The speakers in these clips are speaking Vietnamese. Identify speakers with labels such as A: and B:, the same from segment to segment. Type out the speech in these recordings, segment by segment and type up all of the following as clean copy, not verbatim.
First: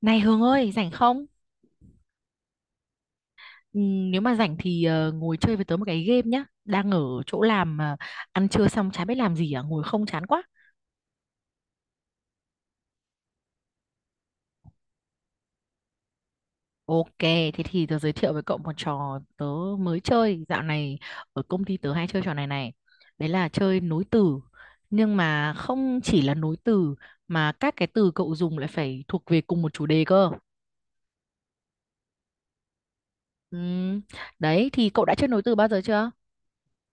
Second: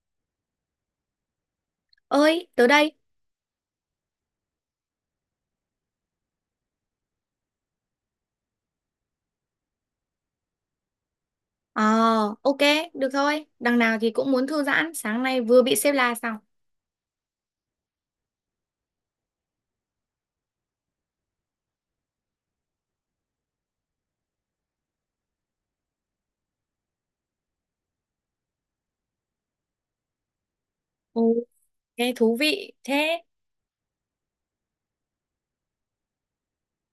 A: Này Hương ơi, rảnh không?
B: Ơi, tớ đây.
A: Ừ, nếu mà rảnh thì ngồi chơi với tớ một cái game nhá. Đang ở chỗ làm mà ăn trưa xong chả biết làm gì à, ngồi không chán quá.
B: Ờ, ok, được thôi. Đằng nào thì cũng muốn thư giãn. Sáng nay vừa bị xếp la xong.
A: Ok, thế thì tớ giới thiệu với cậu một trò tớ mới chơi. Dạo này ở công ty tớ hay chơi trò này này. Đấy là chơi nối từ. Nhưng mà không chỉ là nối từ mà các cái từ cậu dùng lại phải thuộc về cùng một chủ đề cơ.
B: Ồ, thế thú vị. Thế
A: Ừ, đấy thì cậu đã chơi nối từ bao giờ chưa?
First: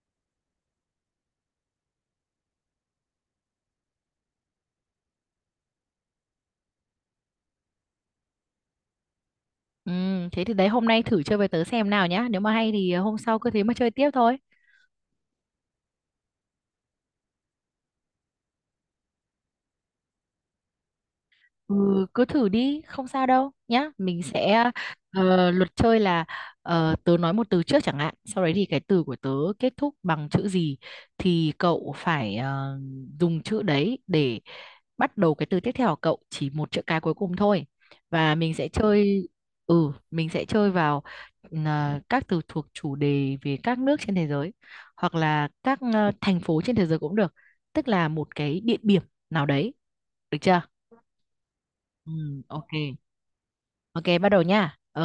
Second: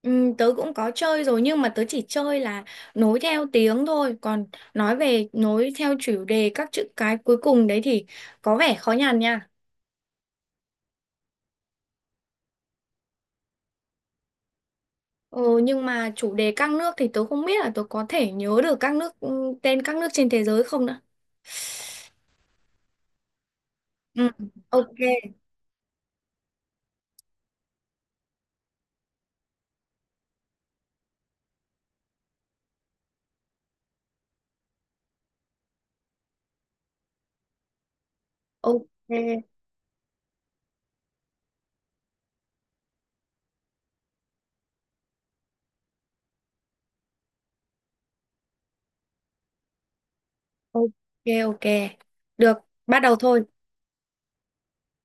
B: ừ, tớ cũng có chơi rồi nhưng mà tớ chỉ chơi là nối theo tiếng thôi. Còn nói về nối theo chủ đề các chữ cái cuối cùng đấy thì có vẻ khó nhằn nha.
A: Ừ, thế thì đấy hôm nay thử chơi với tớ xem nào nhá. Nếu mà hay thì hôm sau cứ thế mà chơi tiếp thôi.
B: Ừ, nhưng mà chủ đề các nước thì tớ không biết là tớ có thể nhớ được các nước tên các nước trên thế giới không nữa.
A: Ừ, cứ thử đi, không sao đâu nhá.
B: Ừ, ok,
A: Luật chơi là tớ nói một từ trước chẳng hạn, sau đấy thì cái từ của tớ kết thúc bằng chữ gì thì cậu phải dùng chữ đấy để bắt đầu cái từ tiếp theo của cậu, chỉ một chữ cái cuối cùng thôi. Và mình sẽ
B: ok,
A: chơi ừ, mình sẽ chơi vào các từ thuộc chủ đề về các nước trên thế giới hoặc là các thành phố trên thế giới cũng được, tức là một cái địa điểm nào đấy, được chưa?
B: ok, ok.
A: Ừ,
B: Được,
A: ok.
B: bắt đầu thôi.
A: Ok, bắt đầu nha. Ờ,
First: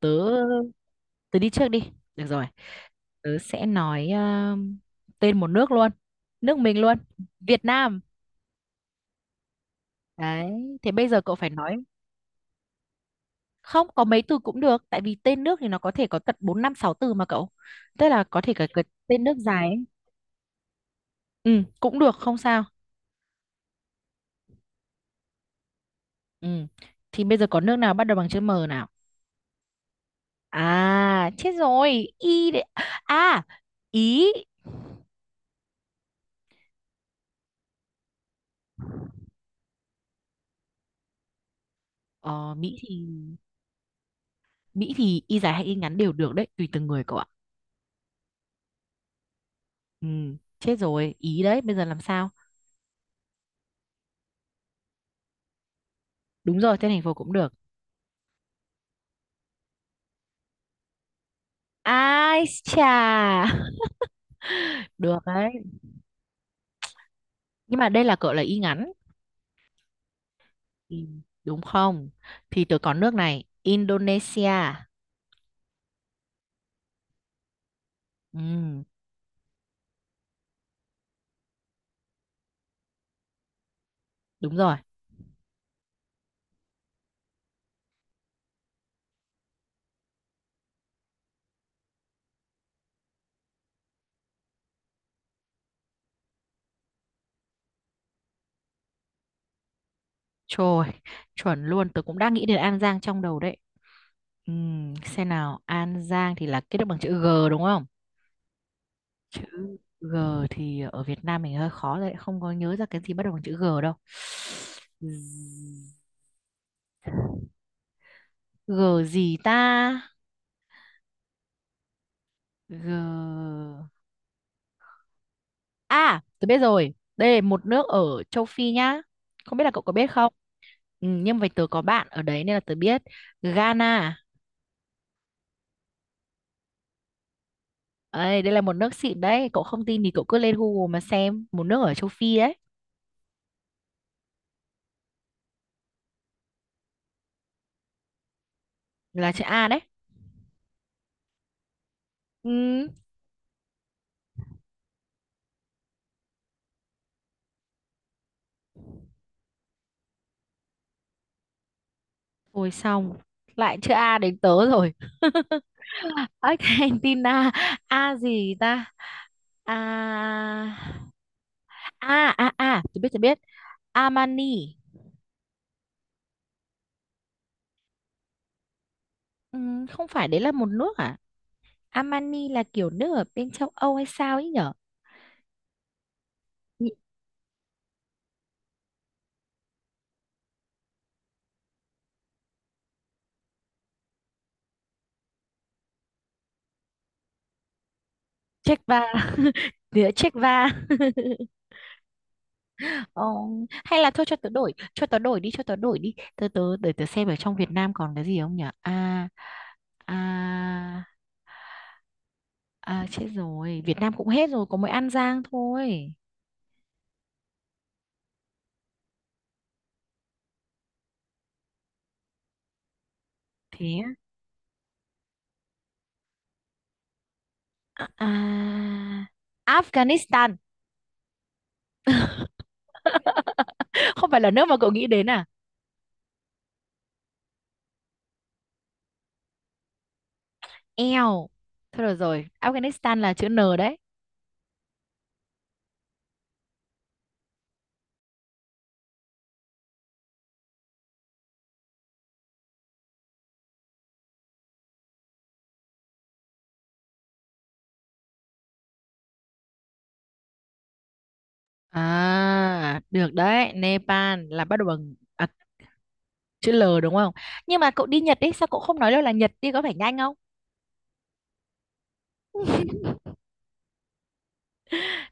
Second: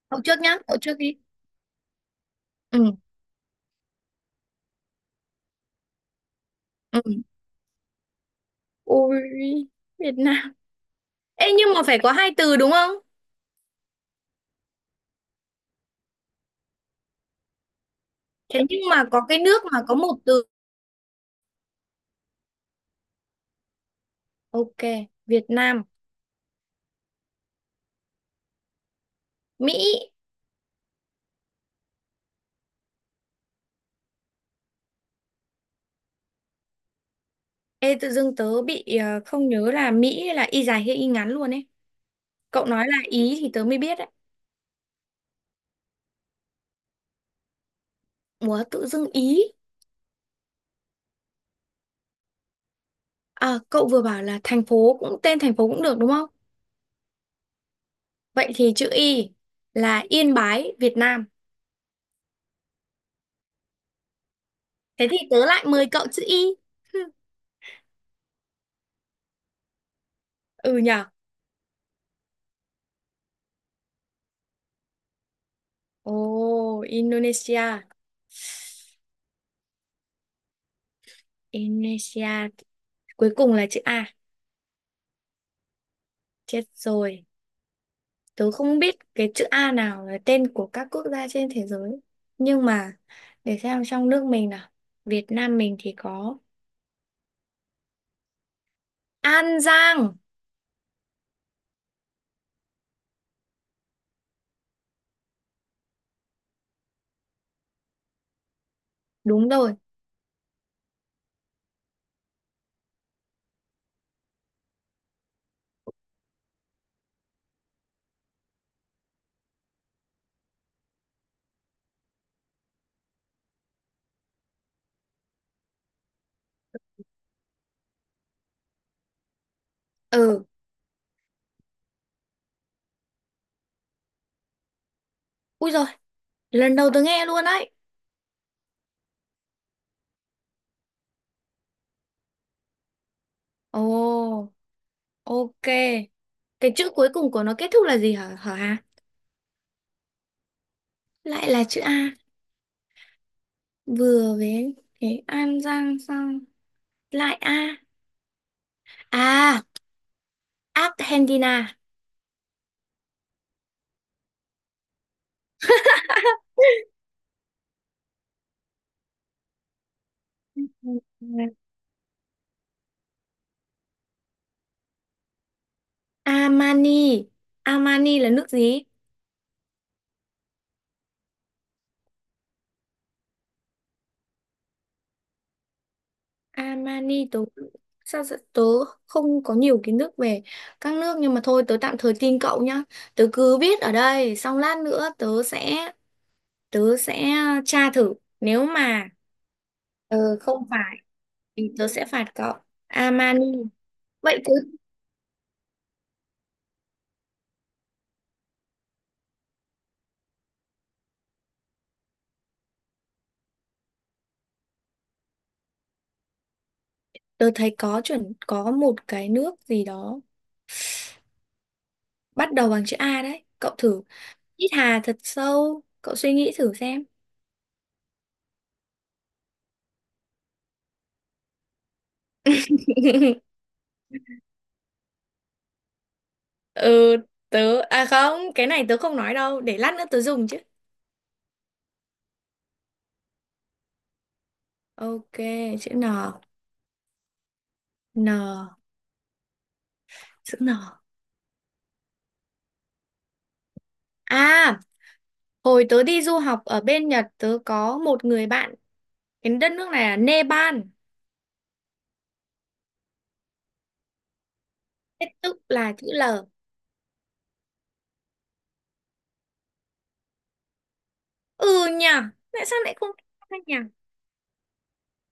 A: tớ
B: Cậu trước nhá, cậu trước đi.
A: tớ đi trước đi. Được rồi.
B: ừ
A: Tớ sẽ nói tên một nước luôn. Nước mình luôn.
B: ừ
A: Việt Nam.
B: Ôi, Việt Nam.
A: Đấy, thế bây giờ cậu phải
B: Ê, nhưng
A: nói
B: mà phải có hai từ đúng không?
A: không có mấy từ cũng được, tại vì tên nước thì nó có thể có tận 4 5 6 từ mà cậu. Tức là có thể
B: Thế
A: cả
B: nhưng
A: cái
B: mà có
A: tên nước
B: cái nước
A: dài
B: mà
A: ấy.
B: có một từ.
A: Ừ, cũng được không sao.
B: Ok, Việt Nam.
A: Ừ. Thì bây giờ có nước nào bắt đầu bằng chữ M nào?
B: Mỹ.
A: À, chết rồi. Y đấy. À, Ý.
B: Ê, tự dưng tớ bị không nhớ là Mỹ là y dài hay y ngắn luôn ấy.
A: Ờ,
B: Cậu
A: Mỹ
B: nói là
A: thì
B: Ý thì tớ mới biết đấy.
A: Mỹ thì y dài hay y ngắn đều được đấy, tùy từng người cậu ạ.
B: Ủa, tự dưng Ý.
A: Ừ, chết rồi, ý đấy, bây giờ làm sao?
B: À, cậu vừa bảo là thành phố cũng tên thành phố cũng được đúng không?
A: Đúng rồi, tên thành phố cũng được.
B: Vậy thì chữ Y là Yên Bái Việt Nam.
A: Ai chà,
B: Thế thì
A: được
B: tớ
A: đấy.
B: lại mời cậu chữ Y.
A: Nhưng mà đây là cậu là y ngắn.
B: Ừ
A: Ừ,
B: nhở.
A: đúng không? Thì tớ có nước này, Indonesia.
B: Ồ, Indonesia.
A: Ừ,
B: Indonesia cuối cùng là chữ A.
A: đúng rồi.
B: Chết rồi, tớ không biết cái chữ A nào là tên của các quốc gia trên thế giới, nhưng mà để xem trong nước mình nào. Việt Nam mình thì có An Giang.
A: Trời, chuẩn luôn, tớ cũng đang nghĩ đến An Giang trong đầu đấy. Ừ, xem nào, An Giang thì là kết thúc bằng chữ G đúng không?
B: Đúng rồi.
A: Chữ G thì ở Việt Nam mình hơi khó đấy, không có nhớ ra cái gì bắt đầu bằng chữ G đâu. G gì ta? G, à tôi biết rồi, đây là một nước ở châu Phi nhá, không biết là cậu có biết không.
B: Ừ.
A: Ừ, nhưng mà tớ có bạn ở đấy nên là tớ biết. Ghana.
B: Ui rồi, lần đầu tớ nghe luôn đấy.
A: Ấy, đây là một nước xịn đấy, cậu không tin thì cậu cứ lên Google mà xem, một nước ở châu Phi đấy.
B: Ồ, ok, cái chữ cuối cùng của nó kết thúc là gì hả, hả Hà?
A: Là chữ A đấy.
B: Lại là chữ A.
A: Ừ.
B: Vừa với cái An Giang xong lại A. À, Argentina.
A: Ôi xong, lại chữ A đến tớ rồi. Argentina, A gì ta? A, A, A, A, tôi biết tôi biết. Armani.
B: Armani. Armani là nước gì?
A: Ừ, không phải đấy là một nước à? Armani là kiểu nước ở bên châu Âu hay sao ấy nhở? Nhị-
B: Armani tớ tớ không có nhiều kiến thức về các nước nhưng mà thôi, tớ tạm thời tin cậu nhá. Tớ cứ viết ở đây xong lát nữa tớ sẽ tra thử. Nếu
A: Czech va.
B: mà
A: Địa Czech
B: không
A: va.
B: phải thì tớ sẽ phạt cậu
A: Ờ,
B: Armani.
A: hay là thôi cho
B: Vậy
A: tớ
B: tớ
A: đổi, cho tớ đổi đi, cho tớ đổi đi, tớ tớ để tớ xem ở trong Việt Nam còn cái gì không nhỉ. À à à chết rồi, Việt Nam cũng hết rồi, có mỗi An Giang thôi.
B: Tớ thấy có chuẩn có một cái nước gì đó bắt đầu bằng chữ A đấy, cậu
A: Thế
B: thử
A: á.
B: hít hà thật sâu, cậu suy nghĩ thử xem.
A: à, à, Afghanistan. Không phải là nước mà cậu nghĩ đến à?
B: Ừ, tớ à không, cái này tớ không nói đâu, để lát nữa tớ dùng chứ.
A: Eo, thôi được rồi, Afghanistan là chữ N đấy.
B: Ok, chữ N. N chữ N À, hồi tớ đi du học ở bên Nhật tớ có một người bạn, cái đất nước này là Nepal.
A: À, được đấy. Nepal là bắt đầu bằng
B: Thế tức là chữ L.
A: chữ L đúng không? Nhưng mà cậu đi Nhật ấy, sao cậu không nói đâu là Nhật đi có phải nhanh không?
B: Ừ nhờ, tại sao lại không ra nhỉ?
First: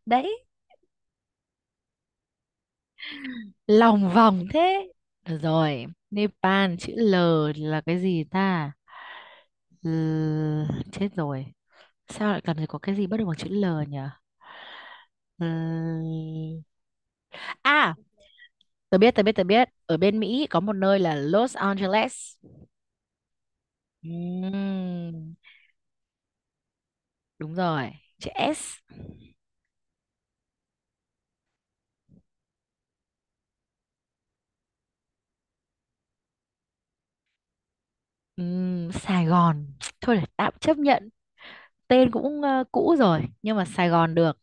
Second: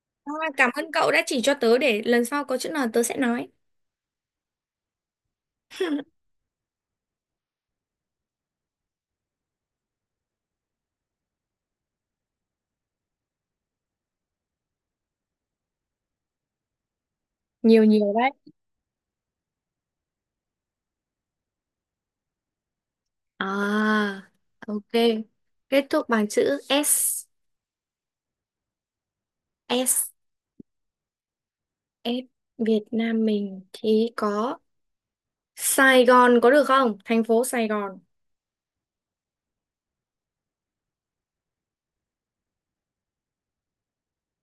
A: Đấy,
B: À, cảm ơn cậu đã chỉ cho tớ, để lần sau có chữ N tớ sẽ nói.
A: lòng vòng thế. Được rồi, Nepal chữ L là cái gì ta? L, chết rồi, sao lại cần phải có cái gì bắt đầu bằng chữ L nhỉ? L.
B: Nhiều
A: À,
B: nhiều đấy.
A: tớ biết, tớ biết, tớ biết, ở bên Mỹ có một nơi là Los Angeles.
B: À, ok,
A: Ừm,
B: kết thúc bằng chữ S.
A: đúng rồi, chữ S.
B: S S Việt Nam mình thì có Sài Gòn, có được không? Thành phố Sài Gòn.
A: Sài Gòn, thôi để tạm chấp nhận, tên cũng cũ rồi, nhưng mà Sài Gòn được.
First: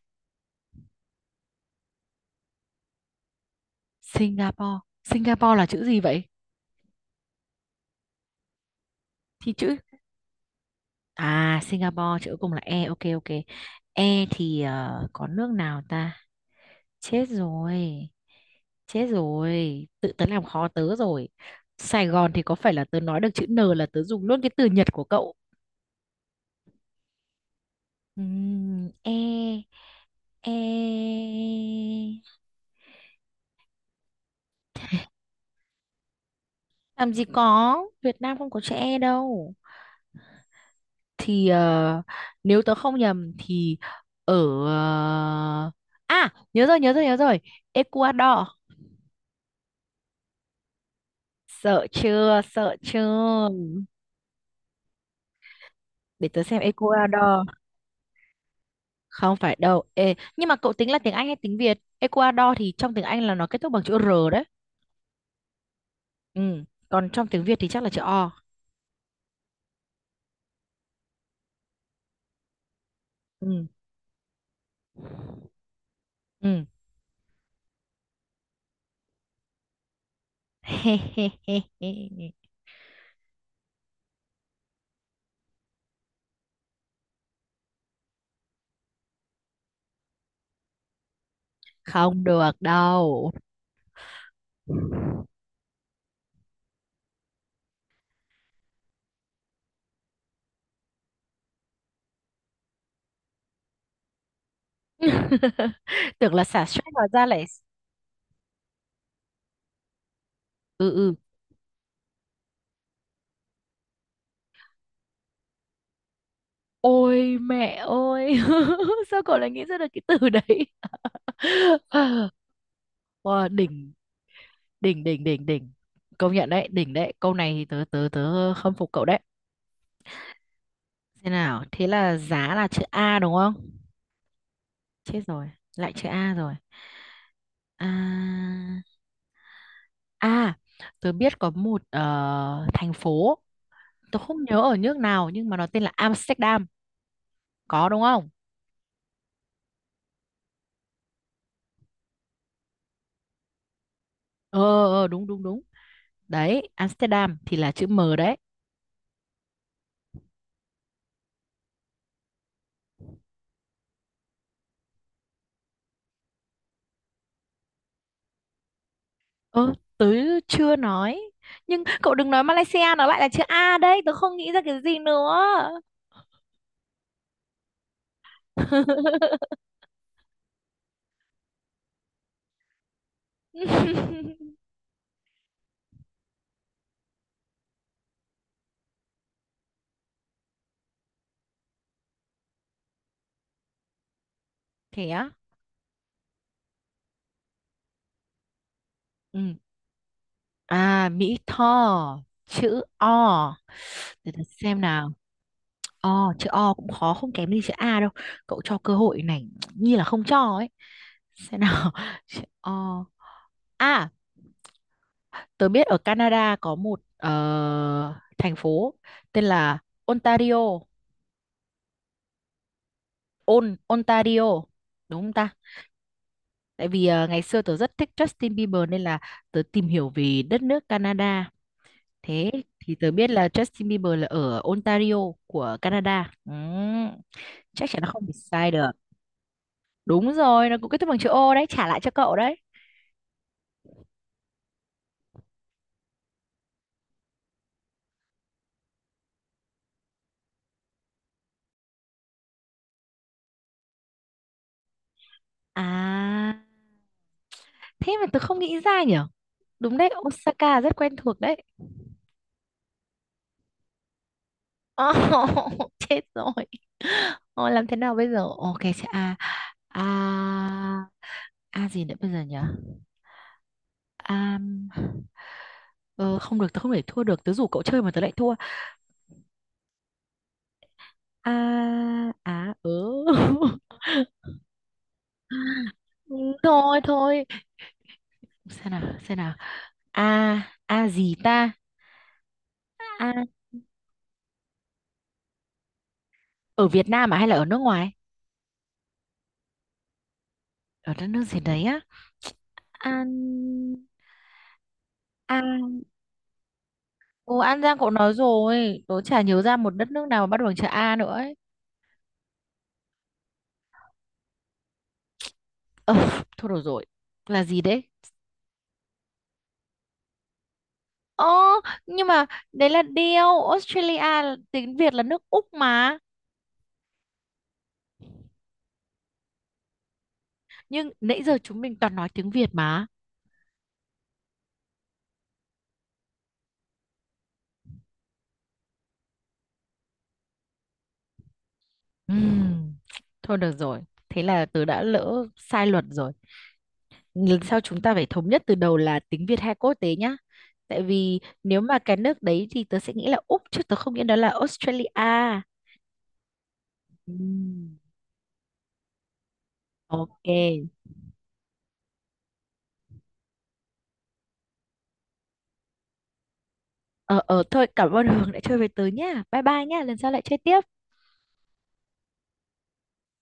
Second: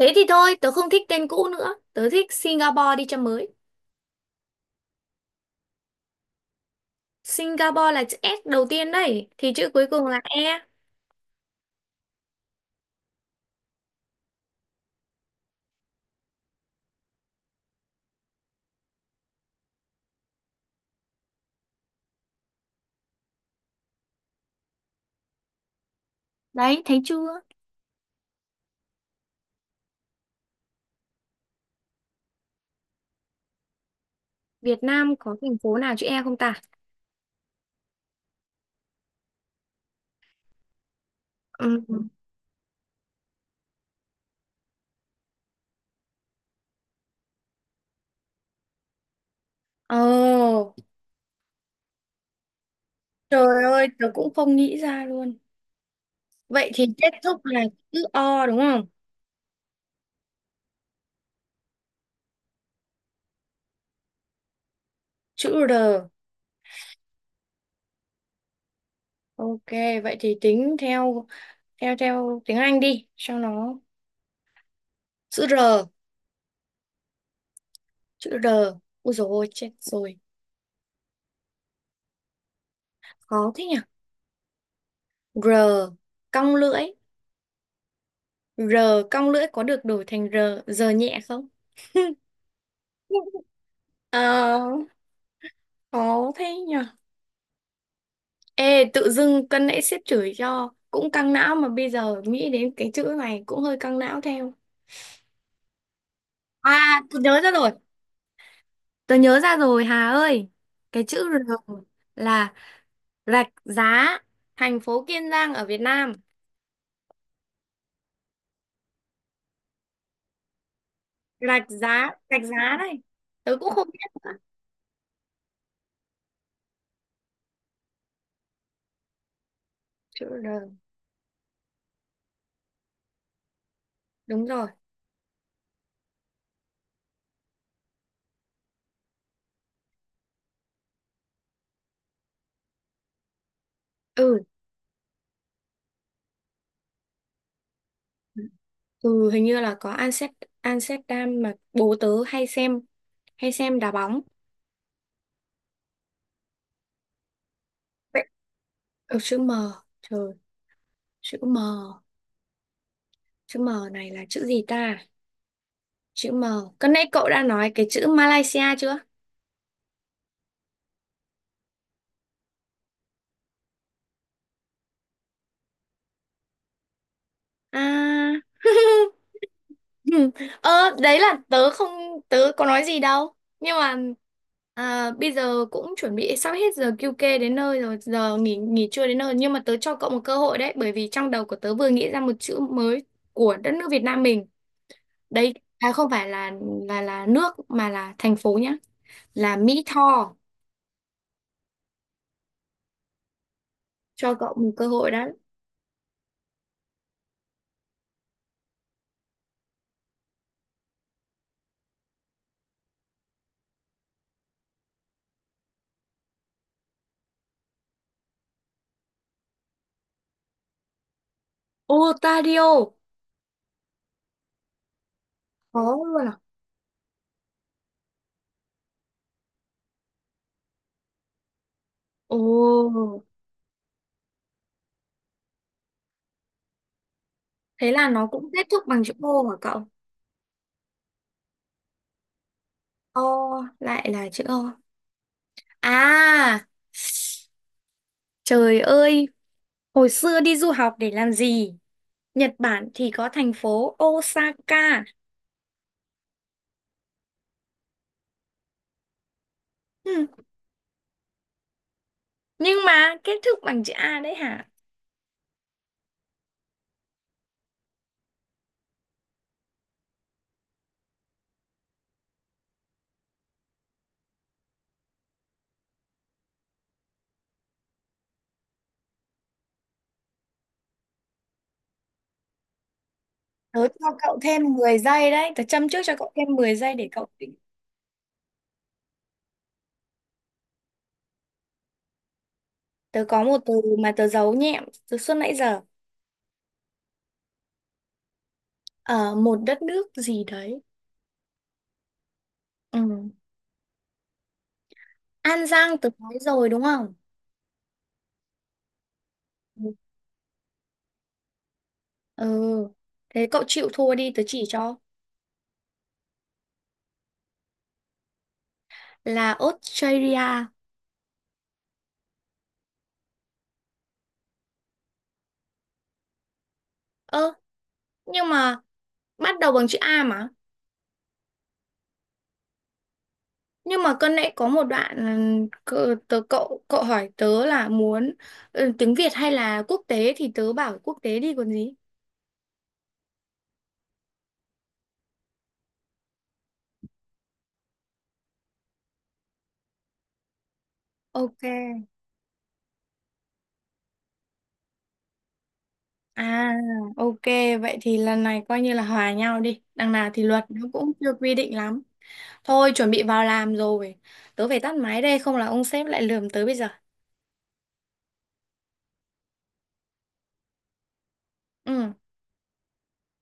B: Thế thì thôi, tớ không thích tên cũ nữa. Tớ thích Singapore đi cho mới.
A: Singapore, Singapore là chữ gì vậy?
B: Singapore là chữ S đầu tiên đấy.
A: Thì
B: Thì chữ
A: chữ
B: cuối cùng là E.
A: À, Singapore chữ cuối cùng là E, ok ok. E thì có nước nào ta? Chết rồi. Chết rồi. Tự tớ làm khó tớ rồi. Sài Gòn thì có phải là tớ nói được chữ N là tớ dùng luôn cái từ Nhật của cậu.
B: Đấy, thấy chưa?
A: E E
B: Việt Nam có thành phố nào chữ E không ta?
A: làm gì có, Việt Nam không có chữ E đâu. Thì
B: Ừ.
A: nếu tớ không nhầm thì ở ờ, à, nhớ rồi, nhớ rồi, nhớ rồi, Ecuador.
B: Ồ,
A: Sợ chưa, sợ chưa.
B: trời ơi, tớ cũng không nghĩ ra luôn.
A: Để tớ xem
B: Vậy thì kết thúc
A: Ecuador.
B: là chữ O đúng không?
A: Không phải đâu. Ê, nhưng mà cậu tính là tiếng Anh hay tiếng Việt? Ecuador thì trong tiếng Anh là nó kết thúc bằng chữ R đấy.
B: Chữ R.
A: Ừ. Còn trong tiếng Việt thì chắc là chữ O.
B: Ok, vậy thì tính theo theo theo tiếng Anh đi cho
A: Ừ.
B: nó chữ R,
A: Ừ.
B: chữ R. Ôi dồi ôi, chết rồi. Khó thế nhỉ? R cong lưỡi, R cong lưỡi có được đổi thành R giờ nhẹ không?
A: Không được đâu.
B: Ờ, khó thế nhở. Ê, tự dưng cân nãy sếp chửi cho cũng căng não mà bây giờ nghĩ đến cái chữ này cũng hơi căng não theo.
A: Tưởng là xả
B: À,
A: stress hóa
B: tôi
A: ra
B: nhớ
A: lại.
B: ra rồi. Tôi nhớ ra rồi Hà ơi.
A: Ừ,
B: Cái
A: ừ.
B: chữ R là rạch giá, thành phố Kiên Giang ở Việt Nam.
A: Ôi mẹ ơi. Sao cậu lại nghĩ ra được cái từ đấy?
B: Rạch giá đây.
A: Wow,
B: Tớ cũng không
A: đỉnh,
B: biết
A: đỉnh, đỉnh, đỉnh, đỉnh. Công nhận đấy, đỉnh đấy. Câu này thì tớ tớ tớ khâm phục cậu đấy.
B: chữ R.
A: Thế nào, thế là giá là chữ A đúng không?
B: Đúng rồi.
A: Chết rồi, lại chữ A rồi. à à Tớ biết có một thành phố, tớ không
B: Ừ.
A: nhớ ở nước nào nhưng mà nó tên là Amsterdam. Có đúng không?
B: Ừ, hình như là có Amsterdam, Amsterdam mà bố tớ hay xem, hay xem đá bóng.
A: ờ Đúng, đúng, đúng. Đấy, Amsterdam thì là chữ M
B: Vậy
A: đấy.
B: ừ, chữ M. Trời, chữ M. Chữ M này là chữ gì ta? Chữ M. Cái nãy cậu đã nói cái chữ Malaysia chưa?
A: Ơ, tớ chưa nói, nhưng cậu đừng nói Malaysia, nó lại là chữ A đấy, tớ không nghĩ ra cái gì nữa.
B: À. Ờ, đấy là tớ không, tớ có nói gì đâu. Nhưng mà à, bây giờ cũng chuẩn bị sắp hết giờ QK đến nơi rồi, giờ nghỉ nghỉ trưa đến nơi. Nhưng mà tớ cho cậu một cơ hội đấy, bởi vì trong đầu của tớ vừa nghĩ ra một chữ mới của đất nước Việt Nam mình.
A: Thế á?
B: Đây à, không phải là là nước mà là thành phố nhá. Là
A: Ừ.
B: Mỹ Tho,
A: À, Mỹ Tho, chữ O. Để
B: cho
A: ta
B: cậu một
A: xem
B: cơ
A: nào.
B: hội đó.
A: O, chữ O cũng khó không kém gì chữ A đâu. Cậu cho cơ hội này như là không cho ấy. Xem nào, chữ O. À, tớ biết ở Canada có một thành phố tên là Ontario.
B: Ontario.
A: Ontario đúng không ta?
B: Có luôn à?
A: Tại vì ngày xưa tớ rất thích Justin Bieber nên là tớ tìm hiểu về đất nước Canada.
B: Ồ,
A: Thế thì tớ biết là Justin Bieber là ở Ontario của Canada. Ừ, chắc
B: thế
A: chắn nó
B: là
A: không
B: nó
A: bị
B: cũng kết
A: sai
B: thúc
A: được.
B: bằng chữ O hả cậu?
A: Đúng rồi, nó cũng kết thúc bằng chữ O đấy, trả lại cho cậu đấy.
B: O, lại là chữ O. À, trời ơi, hồi xưa đi du học để làm gì? Nhật Bản thì có thành phố Osaka.
A: À, thế mà tớ không nghĩ ra nhở. Đúng đấy,
B: Ừ,
A: Osaka rất quen thuộc đấy.
B: nhưng mà kết thúc bằng chữ A đấy hả?
A: Ồ, chết rồi. Ồ, làm thế nào bây giờ? Ok, sẽ a, a, a gì nữa bây giờ nhở? À, ờ, không được, tớ không thể thua được. Tớ rủ cậu chơi mà tớ lại thua. à à ừ
B: Tớ cho cậu thêm 10 giây đấy, tớ châm trước cho cậu thêm 10 giây
A: Thôi,
B: để cậu...
A: thôi, xem nào, xem nào, a, a gì ta?
B: Tớ có
A: A.
B: một từ mà tớ giấu nhẹm từ suốt nãy giờ.
A: Ở Việt Nam à, hay là ở nước ngoài?
B: Ở một đất nước gì đấy.
A: Ở đất nước gì đấy á?
B: Ừ.
A: An,
B: An
A: a.
B: Giang tớ nói rồi đúng không?
A: Ồ, An Giang cậu nói rồi, tớ chả nhớ ra
B: Ừ.
A: một đất nước nào mà bắt đầu bằng chữ A nữa ấy.
B: Ừ. Thế cậu chịu thua đi, tớ chỉ cho.
A: ờ Thôi được rồi, là gì đấy?
B: Là Australia.
A: Ồ, nhưng mà đấy là điều Australia tiếng Việt là nước Úc mà.
B: Ơ, nhưng mà bắt đầu bằng chữ A mà.
A: Nhưng nãy giờ chúng mình toàn nói tiếng Việt mà.
B: Nhưng mà cân nãy có một đoạn ừ, cậu hỏi tớ là muốn ừ, tiếng Việt hay là quốc tế thì tớ bảo quốc tế đi còn gì.
A: Ừm, Thôi được rồi. Thế là tớ đã lỡ sai luật rồi. Lần sau chúng ta phải thống nhất từ đầu là tiếng Việt hay quốc tế nhá. Tại vì
B: Ok.
A: nếu mà cái nước đấy thì tớ sẽ nghĩ là Úc chứ tớ không nghĩ đó là Australia.
B: À, ok,
A: Ừm.
B: vậy thì lần này coi như là hòa nhau đi. Đằng nào thì luật nó
A: Ok.
B: cũng chưa quy định lắm. Thôi, chuẩn bị vào làm rồi. Tớ phải tắt máy đây, không là ông sếp lại lườm tớ bây giờ.
A: Ờ thôi cảm ơn Hường đã chơi với tớ nhá. Bye bye nhá. Lần sau lại chơi tiếp.
B: Ừ.